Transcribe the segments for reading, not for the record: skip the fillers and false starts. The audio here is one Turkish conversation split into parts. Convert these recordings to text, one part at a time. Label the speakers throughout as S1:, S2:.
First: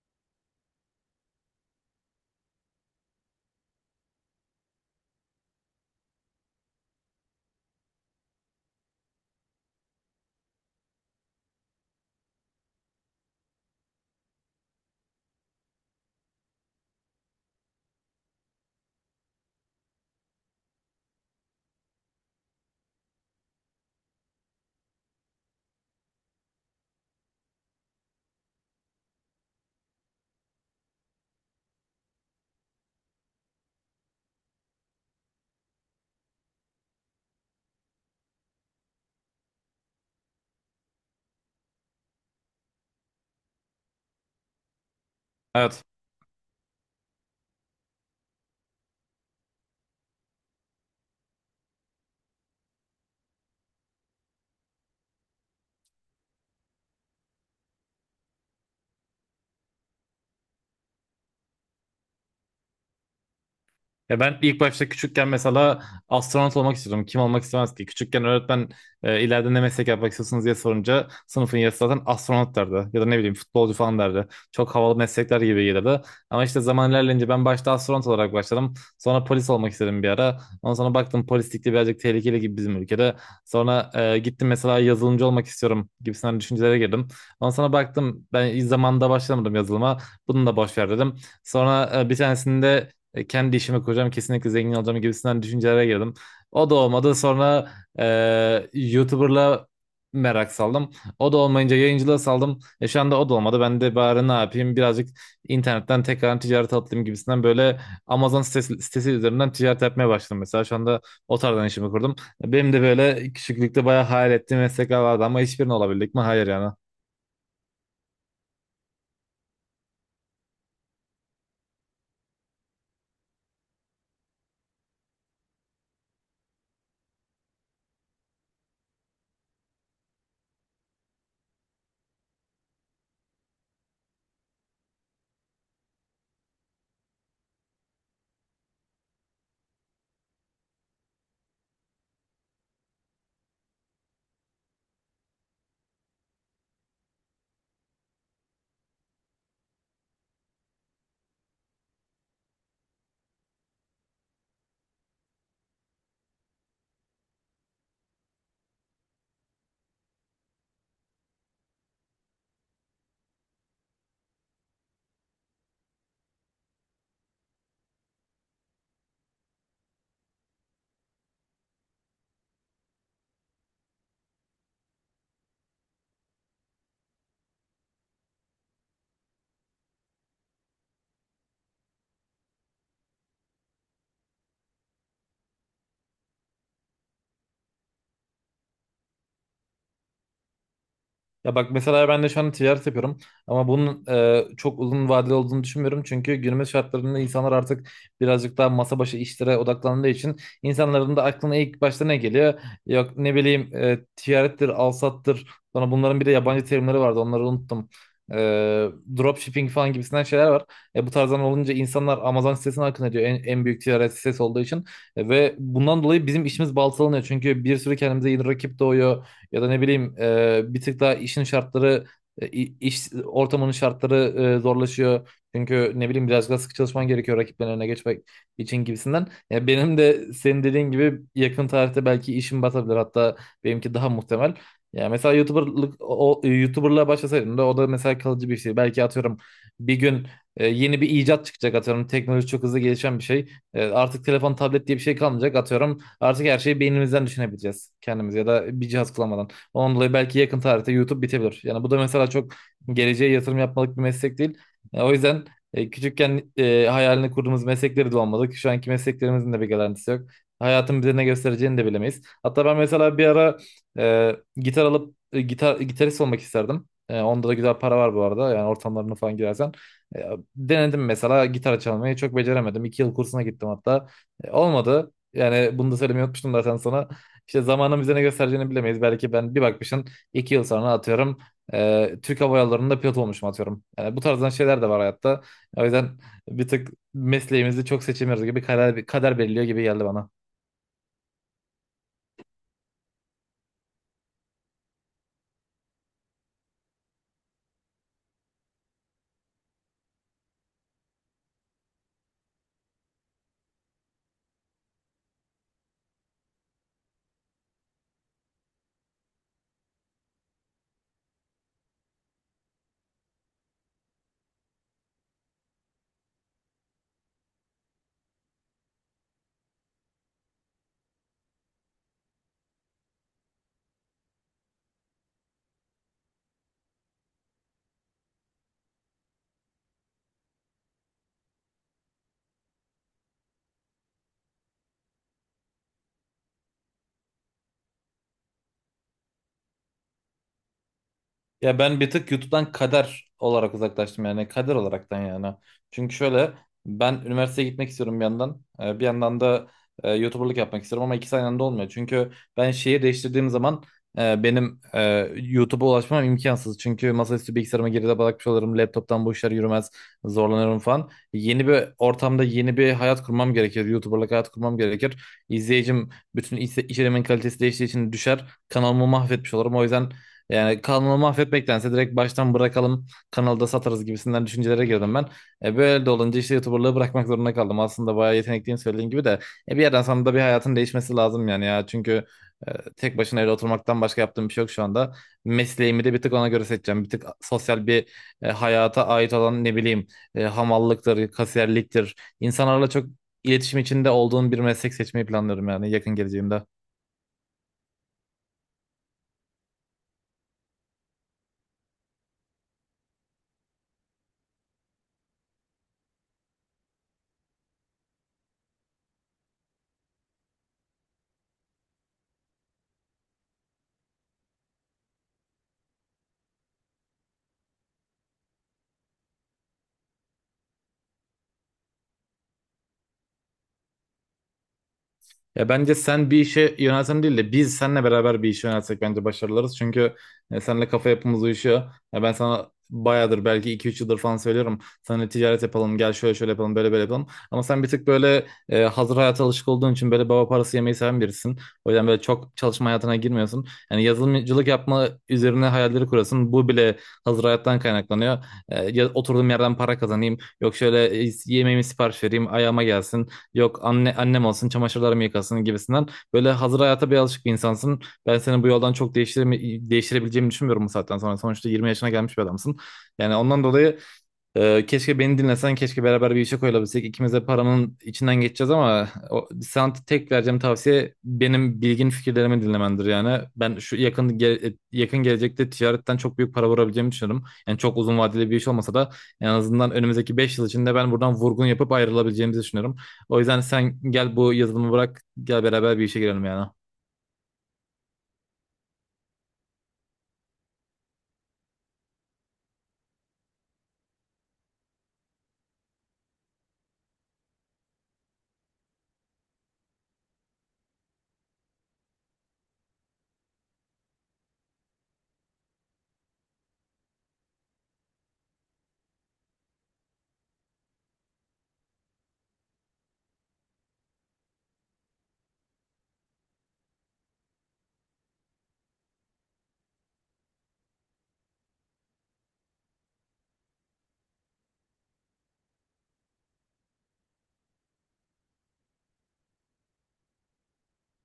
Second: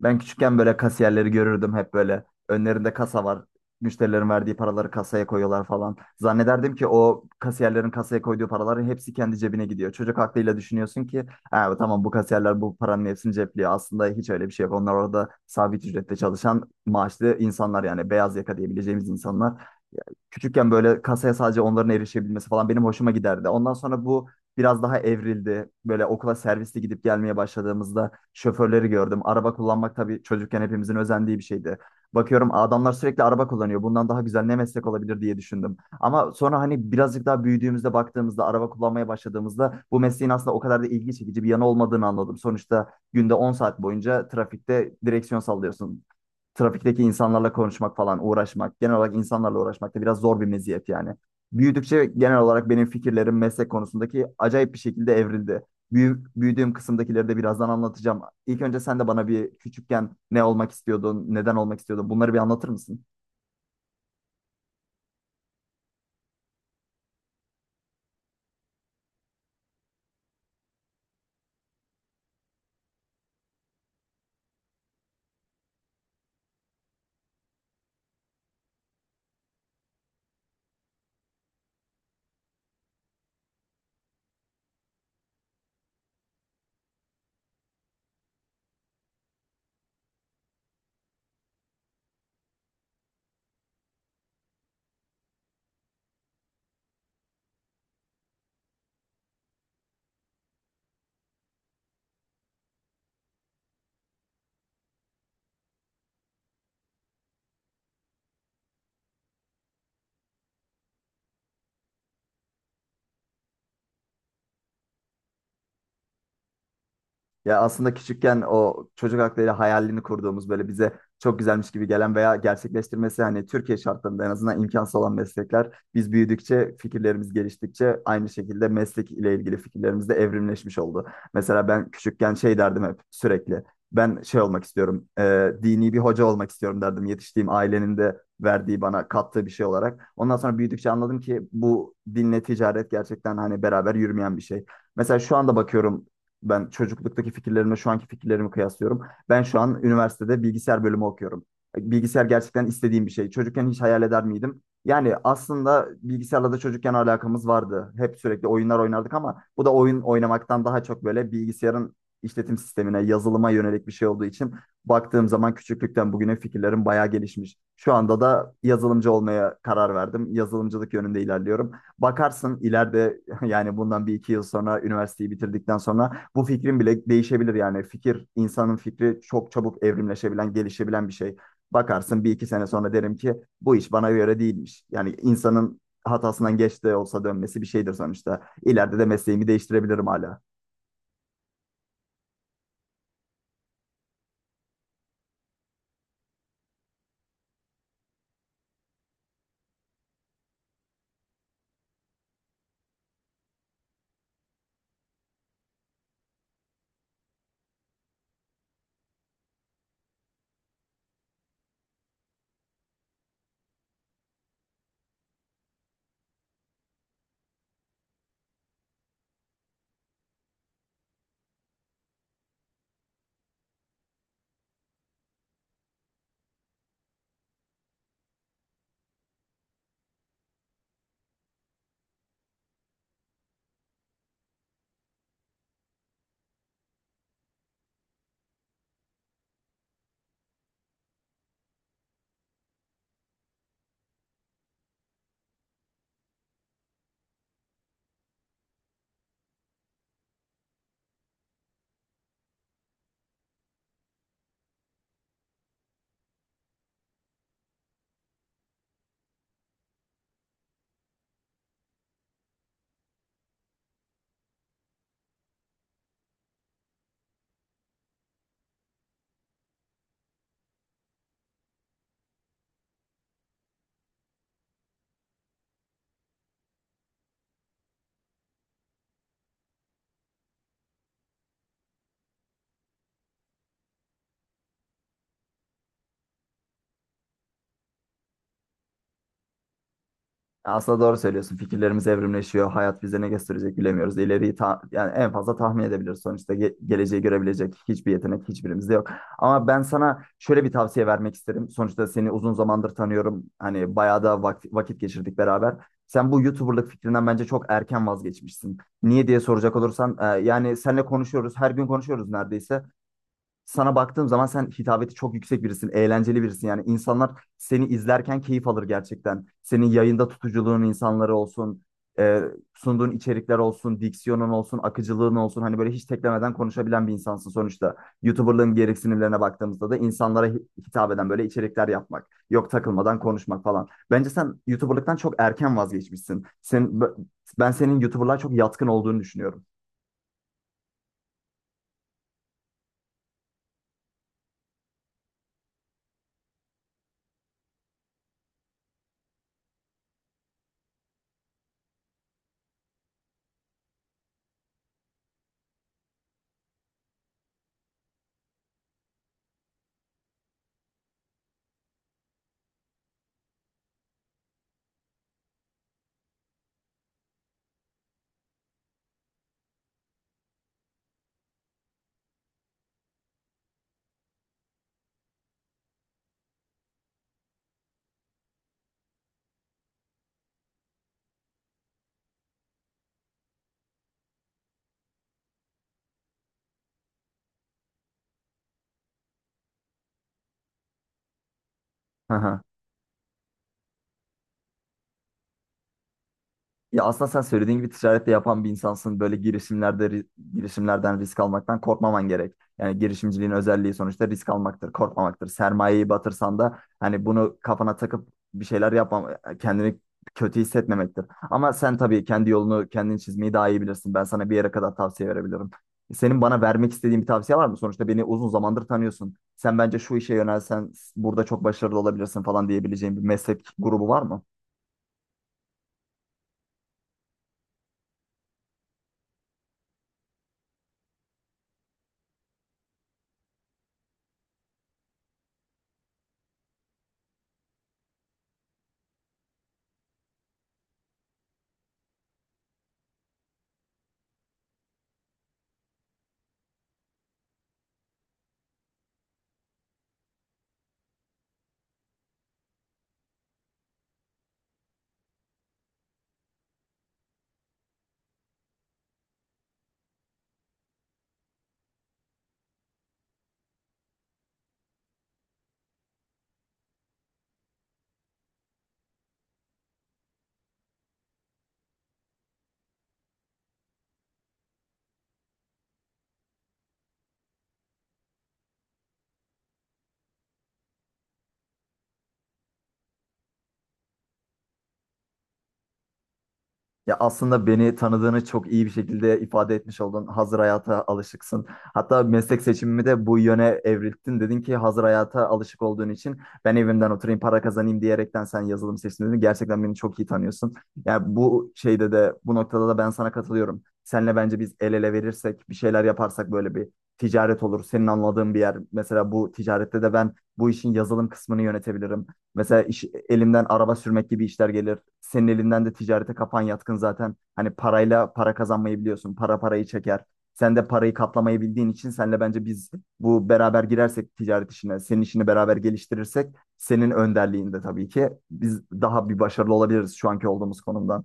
S1: Ben küçükken böyle kasiyerleri görürdüm hep böyle. Önlerinde kasa var. Müşterilerin verdiği paraları kasaya koyuyorlar falan. Zannederdim ki o kasiyerlerin kasaya koyduğu paraların hepsi kendi cebine gidiyor. Çocuk aklıyla düşünüyorsun ki ha, tamam bu kasiyerler bu paranın hepsini cepliyor. Aslında hiç öyle bir şey yok. Onlar orada sabit ücretle çalışan maaşlı insanlar yani beyaz yaka diyebileceğimiz insanlar küçükken böyle kasaya sadece onların erişebilmesi falan benim hoşuma giderdi. Ondan sonra bu biraz daha evrildi. Böyle okula servisle gidip gelmeye başladığımızda şoförleri gördüm. Araba kullanmak tabii çocukken hepimizin özendiği bir şeydi. Bakıyorum adamlar sürekli araba kullanıyor. Bundan daha güzel ne meslek olabilir diye düşündüm. Ama sonra hani birazcık daha büyüdüğümüzde baktığımızda araba kullanmaya başladığımızda bu mesleğin aslında o kadar da ilgi çekici bir yanı olmadığını anladım. Sonuçta günde 10 saat boyunca trafikte direksiyon
S2: Evet.
S1: sallıyorsun, trafikteki insanlarla konuşmak falan, uğraşmak, genel olarak insanlarla uğraşmak da biraz zor bir meziyet yani. Büyüdükçe genel olarak benim fikirlerim meslek konusundaki acayip bir şekilde evrildi. Büyüdüğüm kısımdakileri de birazdan anlatacağım. İlk önce sen de bana bir küçükken ne olmak istiyordun, neden olmak istiyordun bunları bir anlatır mısın?
S2: Ya ben ilk başta küçükken mesela astronot olmak istiyordum. Kim olmak istemez ki? Küçükken öğretmen ileride ne meslek yapmak istiyorsunuz diye sorunca sınıfın yarısı zaten astronot derdi. Ya da ne bileyim futbolcu falan derdi. Çok havalı meslekler gibi gelirdi. Ama işte zaman ilerleyince ben başta astronot olarak başladım. Sonra polis olmak istedim bir ara. Ondan sonra baktım polislik de birazcık tehlikeli gibi bizim ülkede. Sonra gittim mesela yazılımcı olmak istiyorum gibisinden düşüncelere girdim. Ondan sonra baktım ben zamanında başlamadım yazılıma. Bunu da boş ver dedim. Sonra bir tanesinde kendi işime kuracağım kesinlikle zengin olacağım gibisinden düşüncelere girdim. O da olmadı sonra YouTuber'la merak saldım. O da olmayınca yayıncılığa saldım. Şu anda o da olmadı. Ben de bari ne yapayım birazcık internetten tekrar ticarete atlayayım gibisinden böyle Amazon sitesi üzerinden ticaret yapmaya başladım mesela. Şu anda o tarzdan işimi kurdum. Benim de böyle küçüklükte bayağı hayal ettiğim meslekler vardı ama hiçbirini olabildik mi? Hayır yani.
S1: Ya aslında küçükken o çocuk hakları hayalini kurduğumuz böyle bize çok güzelmiş gibi gelen veya gerçekleştirmesi hani Türkiye şartlarında en azından imkansız olan meslekler biz büyüdükçe fikirlerimiz geliştikçe aynı şekilde meslek ile ilgili fikirlerimiz de evrimleşmiş oldu. Mesela ben küçükken şey derdim hep sürekli ben şey olmak istiyorum dini bir hoca olmak istiyorum derdim yetiştiğim ailenin de verdiği bana kattığı bir şey olarak. Ondan sonra büyüdükçe anladım ki bu dinle ticaret gerçekten hani beraber yürümeyen bir şey. Mesela şu anda bakıyorum ben çocukluktaki fikirlerimle şu anki fikirlerimi kıyaslıyorum. Ben şu an üniversitede bilgisayar bölümü okuyorum. Bilgisayar gerçekten istediğim bir şey. Çocukken hiç hayal eder miydim? Yani aslında bilgisayarla da çocukken alakamız vardı. Hep sürekli oyunlar oynardık ama bu da oyun oynamaktan daha çok böyle bilgisayarın işletim sistemine, yazılıma yönelik bir şey olduğu için baktığım zaman küçüklükten bugüne fikirlerim bayağı gelişmiş. Şu anda da yazılımcı olmaya karar verdim. Yazılımcılık yönünde ilerliyorum. Bakarsın ileride yani bundan bir iki yıl sonra üniversiteyi bitirdikten sonra bu fikrin bile değişebilir yani fikir insanın fikri çok çabuk evrimleşebilen gelişebilen bir şey. Bakarsın bir iki sene sonra derim ki bu iş bana göre değilmiş. Yani insanın hatasından geç de olsa dönmesi bir şeydir sonuçta. İleride de mesleğimi değiştirebilirim hala.
S2: Ya bak mesela ben de şu an ticaret yapıyorum ama bunun çok uzun vadeli olduğunu düşünmüyorum. Çünkü günümüz şartlarında insanlar artık birazcık daha masa başı işlere odaklandığı için insanların da aklına ilk başta ne geliyor? Yok ne bileyim ticarettir, alsattır. Sonra bunların bir de yabancı terimleri vardı onları unuttum. E, dropshipping falan gibisinden şeyler var. Bu tarzdan olunca insanlar Amazon sitesine akın ediyor en büyük ticaret sitesi olduğu için. Ve bundan dolayı bizim işimiz baltalanıyor. Çünkü bir sürü kendimize yeni rakip doğuyor. Ya da ne bileyim bir tık daha işin şartları iş ortamının şartları zorlaşıyor. Çünkü ne bileyim biraz daha sıkı çalışman gerekiyor rakiplerin önüne geçmek için gibisinden. Ya benim de senin dediğin gibi yakın tarihte belki işim batabilir. Hatta benimki daha muhtemel. Ya mesela YouTuber'lık YouTuber'lığa başlasaydım da o da mesela kalıcı bir şey. Belki atıyorum bir gün yeni bir icat çıkacak atıyorum. Teknoloji çok hızlı gelişen bir şey. Artık telefon, tablet diye bir şey kalmayacak atıyorum. Artık her şeyi beynimizden düşünebileceğiz kendimiz ya da bir cihaz kullanmadan. Ondan dolayı belki yakın tarihte YouTube bitebilir. Yani bu da mesela çok geleceğe yatırım yapmalık bir meslek değil. O yüzden küçükken hayalini kurduğumuz meslekleri de olmadık. Şu anki mesleklerimizin de bir garantisi yok. Hayatın bize ne göstereceğini de bilemeyiz. Hatta ben mesela bir ara gitar alıp gitar gitarist olmak isterdim. Onda da güzel para var bu arada. Yani ortamlarına falan girersen. E, denedim mesela gitar çalmayı çok beceremedim. 2 yıl kursuna gittim hatta. Olmadı. Yani bunu da söylemeyi unutmuştum zaten sana. İşte zamanın bize ne göstereceğini bilemeyiz. Belki ben bir bakmışım 2 yıl sonra atıyorum Türk Hava Yolları'nda pilot olmuşum atıyorum. Yani bu tarzdan şeyler de var hayatta. O yüzden bir tık mesleğimizi çok seçemiyoruz gibi kader, kader belirliyor gibi geldi bana.
S1: Aslında doğru söylüyorsun. Fikirlerimiz evrimleşiyor. Hayat bize ne gösterecek bilemiyoruz. İleriyi yani en fazla tahmin edebiliriz. Sonuçta geleceği görebilecek hiçbir yetenek hiçbirimizde yok. Ama ben sana şöyle bir tavsiye vermek isterim. Sonuçta seni uzun zamandır tanıyorum. Hani bayağı da vakit geçirdik beraber. Sen bu YouTuber'lık fikrinden bence çok erken vazgeçmişsin. Niye diye soracak olursan, yani seninle konuşuyoruz. Her gün konuşuyoruz neredeyse sana baktığım zaman sen hitabeti çok yüksek birisin, eğlenceli birisin. Yani insanlar seni izlerken keyif alır gerçekten. Senin yayında tutuculuğun insanları olsun, e, sunduğun içerikler olsun, diksiyonun olsun, akıcılığın olsun. Hani böyle hiç teklemeden konuşabilen bir insansın sonuçta. YouTuber'lığın gereksinimlerine baktığımızda da insanlara hitap eden böyle içerikler yapmak, yok takılmadan konuşmak falan. Bence sen YouTuber'lıktan çok erken vazgeçmişsin. Ben senin YouTuber'lığa çok yatkın olduğunu düşünüyorum.
S2: Ya ben bir tık YouTube'dan kader olarak uzaklaştım yani kader olaraktan yani. Çünkü şöyle ben üniversiteye gitmek istiyorum bir yandan. Bir yandan da YouTuber'lık yapmak istiyorum ama ikisi aynı anda olmuyor. Çünkü ben şehir değiştirdiğim zaman benim YouTube'a ulaşmam imkansız. Çünkü masaüstü bilgisayarıma geride bırakmış olurum. Laptop'tan bu işler yürümez. Zorlanırım falan. Yeni bir ortamda yeni bir hayat kurmam gerekir. YouTuber'lık hayat kurmam gerekir. İzleyicim bütün iş, içeriğimin kalitesi değiştiği için düşer. Kanalımı mahvetmiş olurum. O yüzden yani kanalı mahvetmektense direkt baştan bırakalım kanalda satarız gibisinden düşüncelere girdim ben. Böyle de olunca işte YouTuber'lığı bırakmak zorunda kaldım. Aslında bayağı yetenekliyim söylediğin gibi de bir yerden sonra da bir hayatın değişmesi lazım yani ya. Çünkü e, tek başına evde oturmaktan başka yaptığım bir şey yok şu anda. Mesleğimi de bir tık ona göre seçeceğim. Bir tık sosyal bir hayata ait olan ne bileyim hamallıktır, kasiyerliktir. İnsanlarla çok iletişim içinde olduğun bir meslek seçmeyi planlıyorum yani yakın geleceğimde.
S1: Ya aslında sen söylediğin gibi ticarette yapan bir insansın. Böyle girişimlerden risk almaktan korkmaman gerek. Yani girişimciliğin özelliği sonuçta risk almaktır, korkmamaktır. Sermayeyi batırsan da hani bunu kafana takıp bir şeyler yapmam, kendini kötü hissetmemektir. Ama sen tabii kendi yolunu kendin çizmeyi daha iyi bilirsin. Ben sana bir yere kadar tavsiye verebilirim. Senin bana vermek istediğin bir tavsiye var mı? Sonuçta beni uzun zamandır tanıyorsun. Sen bence şu işe yönelsen burada çok başarılı olabilirsin falan diyebileceğin bir meslek grubu var mı?
S2: Ya bence sen bir işe yönelsen değil de biz seninle beraber bir işe yönelsek bence başarılarız. Çünkü seninle kafa yapımız uyuşuyor. Ya ben sana bayağıdır belki iki üç yıldır falan söylüyorum. Seninle ticaret yapalım, gel şöyle şöyle yapalım, böyle böyle yapalım. Ama sen bir tık böyle hazır hayata alışık olduğun için böyle baba parası yemeyi seven birisin. O yüzden böyle çok çalışma hayatına girmiyorsun. Yani yazılımcılık yapma üzerine hayalleri kurasın. Bu bile hazır hayattan kaynaklanıyor. Oturduğum yerden para kazanayım. Yok şöyle yemeğimi sipariş vereyim, ayağıma gelsin yok annem olsun çamaşırlarımı yıkasın gibisinden böyle hazır hayata bir alışık bir insansın. Ben seni bu yoldan çok değiştirebileceğimi düşünmüyorum bu saatten sonra. Sonuçta 20 yaşına gelmiş bir adamsın. Yani ondan dolayı keşke beni dinlesen, keşke beraber bir işe koyulabilsek. İkimiz de paranın içinden geçeceğiz ama o, sana tek vereceğim tavsiye benim bilgin fikirlerimi dinlemendir yani. Ben şu yakın gelecekte ticaretten çok büyük para vurabileceğimi düşünüyorum. Yani çok uzun vadeli bir iş olmasa da en azından önümüzdeki 5 yıl içinde ben buradan vurgun yapıp ayrılabileceğimizi düşünüyorum. O yüzden sen gel bu yazılımı bırak, gel beraber bir işe girelim yani.
S1: Ya aslında beni tanıdığını çok iyi bir şekilde ifade etmiş oldun. Hazır hayata alışıksın. Hatta meslek seçimimi de bu yöne evrilttin. Dedin ki hazır hayata alışık olduğun için ben evimden oturayım para kazanayım diyerekten sen yazılım seçtin dedin. Gerçekten beni çok iyi tanıyorsun. Yani bu şeyde de bu noktada da ben sana katılıyorum. Seninle bence biz el ele verirsek bir şeyler yaparsak böyle bir ticaret olur. Senin anladığın bir yer. Mesela bu ticarette de ben bu işin yazılım kısmını yönetebilirim. Mesela iş, elimden araba sürmek gibi işler gelir. Senin elinden de ticarete kafan yatkın zaten. Hani parayla para kazanmayı biliyorsun. Para parayı çeker. Sen de parayı katlamayı bildiğin için senle bence biz bu beraber girersek ticaret işine, senin işini beraber geliştirirsek senin önderliğinde tabii ki biz daha bir başarılı olabiliriz şu anki olduğumuz konumdan.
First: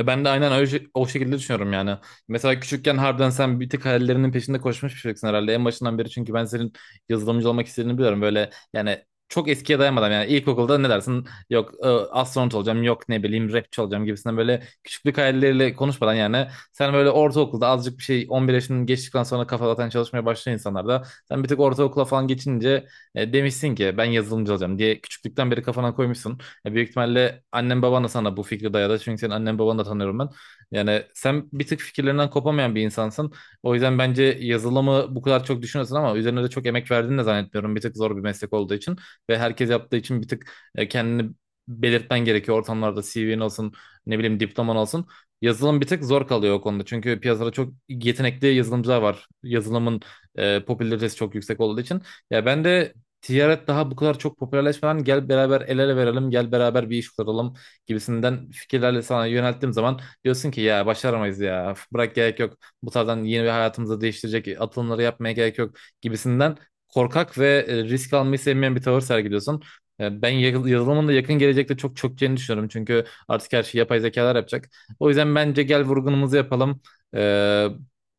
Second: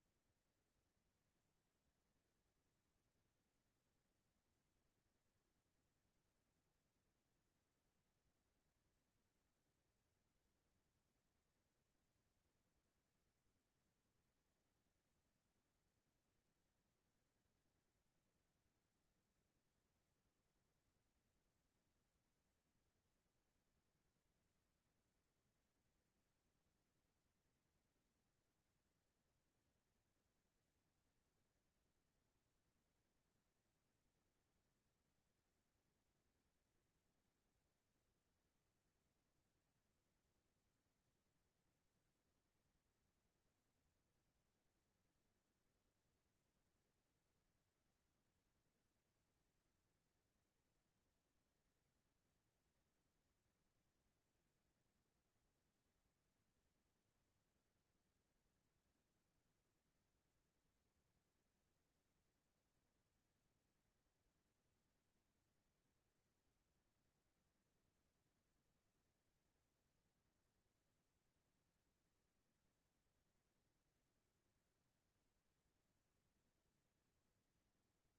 S2: Ben de aynen öyle, o şekilde düşünüyorum yani. Mesela küçükken harbiden sen bir tık hayallerinin peşinde koşmuş bir çocuksun herhalde en başından beri. Çünkü ben senin yazılımcı olmak istediğini biliyorum. Böyle yani çok eskiye dayanmadan yani ilkokulda ne dersin? Yok astronot olacağım, yok ne bileyim rapçi olacağım gibisinden böyle küçüklük hayalleriyle konuşmadan yani sen böyle ortaokulda azıcık bir şey 11 yaşını geçtikten sonra kafa zaten çalışmaya başlayan insanlarda sen bir tık ortaokula falan geçince demişsin ki ben yazılımcı olacağım diye küçüklükten beri kafana koymuşsun. Ya büyük ihtimalle annen baban da sana bu fikri dayadı. Çünkü senin annen babanı da tanıyorum ben. Yani sen bir tık fikirlerinden kopamayan bir insansın. O yüzden bence yazılımı bu kadar çok düşünüyorsun ama üzerine de çok emek verdiğini de zannetmiyorum. Bir tık zor bir meslek olduğu için ve herkes yaptığı için bir tık kendini belirtmen gerekiyor. Ortamlarda CV'nin olsun, ne bileyim diploman olsun. Yazılım bir tık zor kalıyor o konuda. Çünkü piyasada çok yetenekli yazılımcılar var. Yazılımın popülaritesi çok yüksek olduğu için. Ya ben de ticaret daha bu kadar çok popülerleşmeden gel beraber el ele verelim, gel beraber bir iş kuralım gibisinden fikirlerle sana yönelttiğim zaman diyorsun ki ya başaramayız ya bırak gerek yok bu tarzdan yeni bir hayatımızı değiştirecek atılımları yapmaya gerek yok gibisinden korkak ve risk almayı sevmeyen bir tavır sergiliyorsun. Ben yazılımın da yakın gelecekte çok çökeceğini düşünüyorum. Çünkü artık her şeyi yapay zekalar yapacak. O yüzden bence gel vurgunumuzu yapalım. E,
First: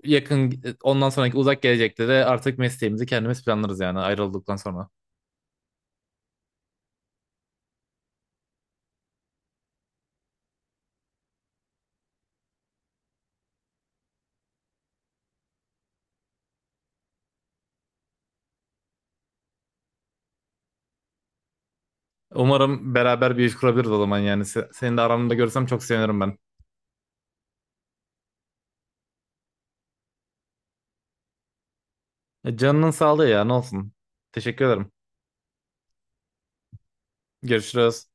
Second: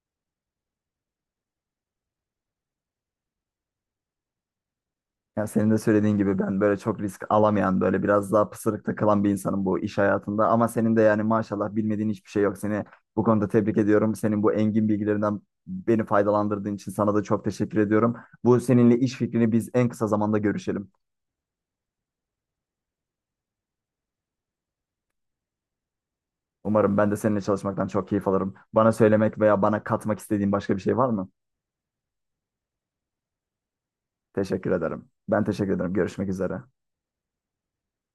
S2: yakın e, ondan sonraki uzak gelecekte de artık mesleğimizi kendimiz planlarız yani ayrıldıktan sonra.
S1: Ya senin de söylediğin gibi ben böyle çok risk alamayan böyle biraz daha pısırık kalan bir insanım bu iş hayatında. Ama senin de yani maşallah bilmediğin hiçbir şey yok. Seni bu konuda tebrik ediyorum. Senin bu engin bilgilerinden beni faydalandırdığın için sana da çok teşekkür ediyorum. Bu seninle iş fikrini biz en kısa zamanda görüşelim.
S2: Umarım beraber bir iş kurabiliriz o zaman yani. Seni de aramda görsem çok sevinirim ben.
S1: Umarım ben de seninle çalışmaktan çok keyif alırım. Bana söylemek veya bana katmak istediğin başka bir şey var mı?
S2: Canının sağlığı ya ne olsun. Teşekkür
S1: Teşekkür
S2: ederim.
S1: ederim. Ben teşekkür ederim. Görüşmek üzere.
S2: Görüşürüz.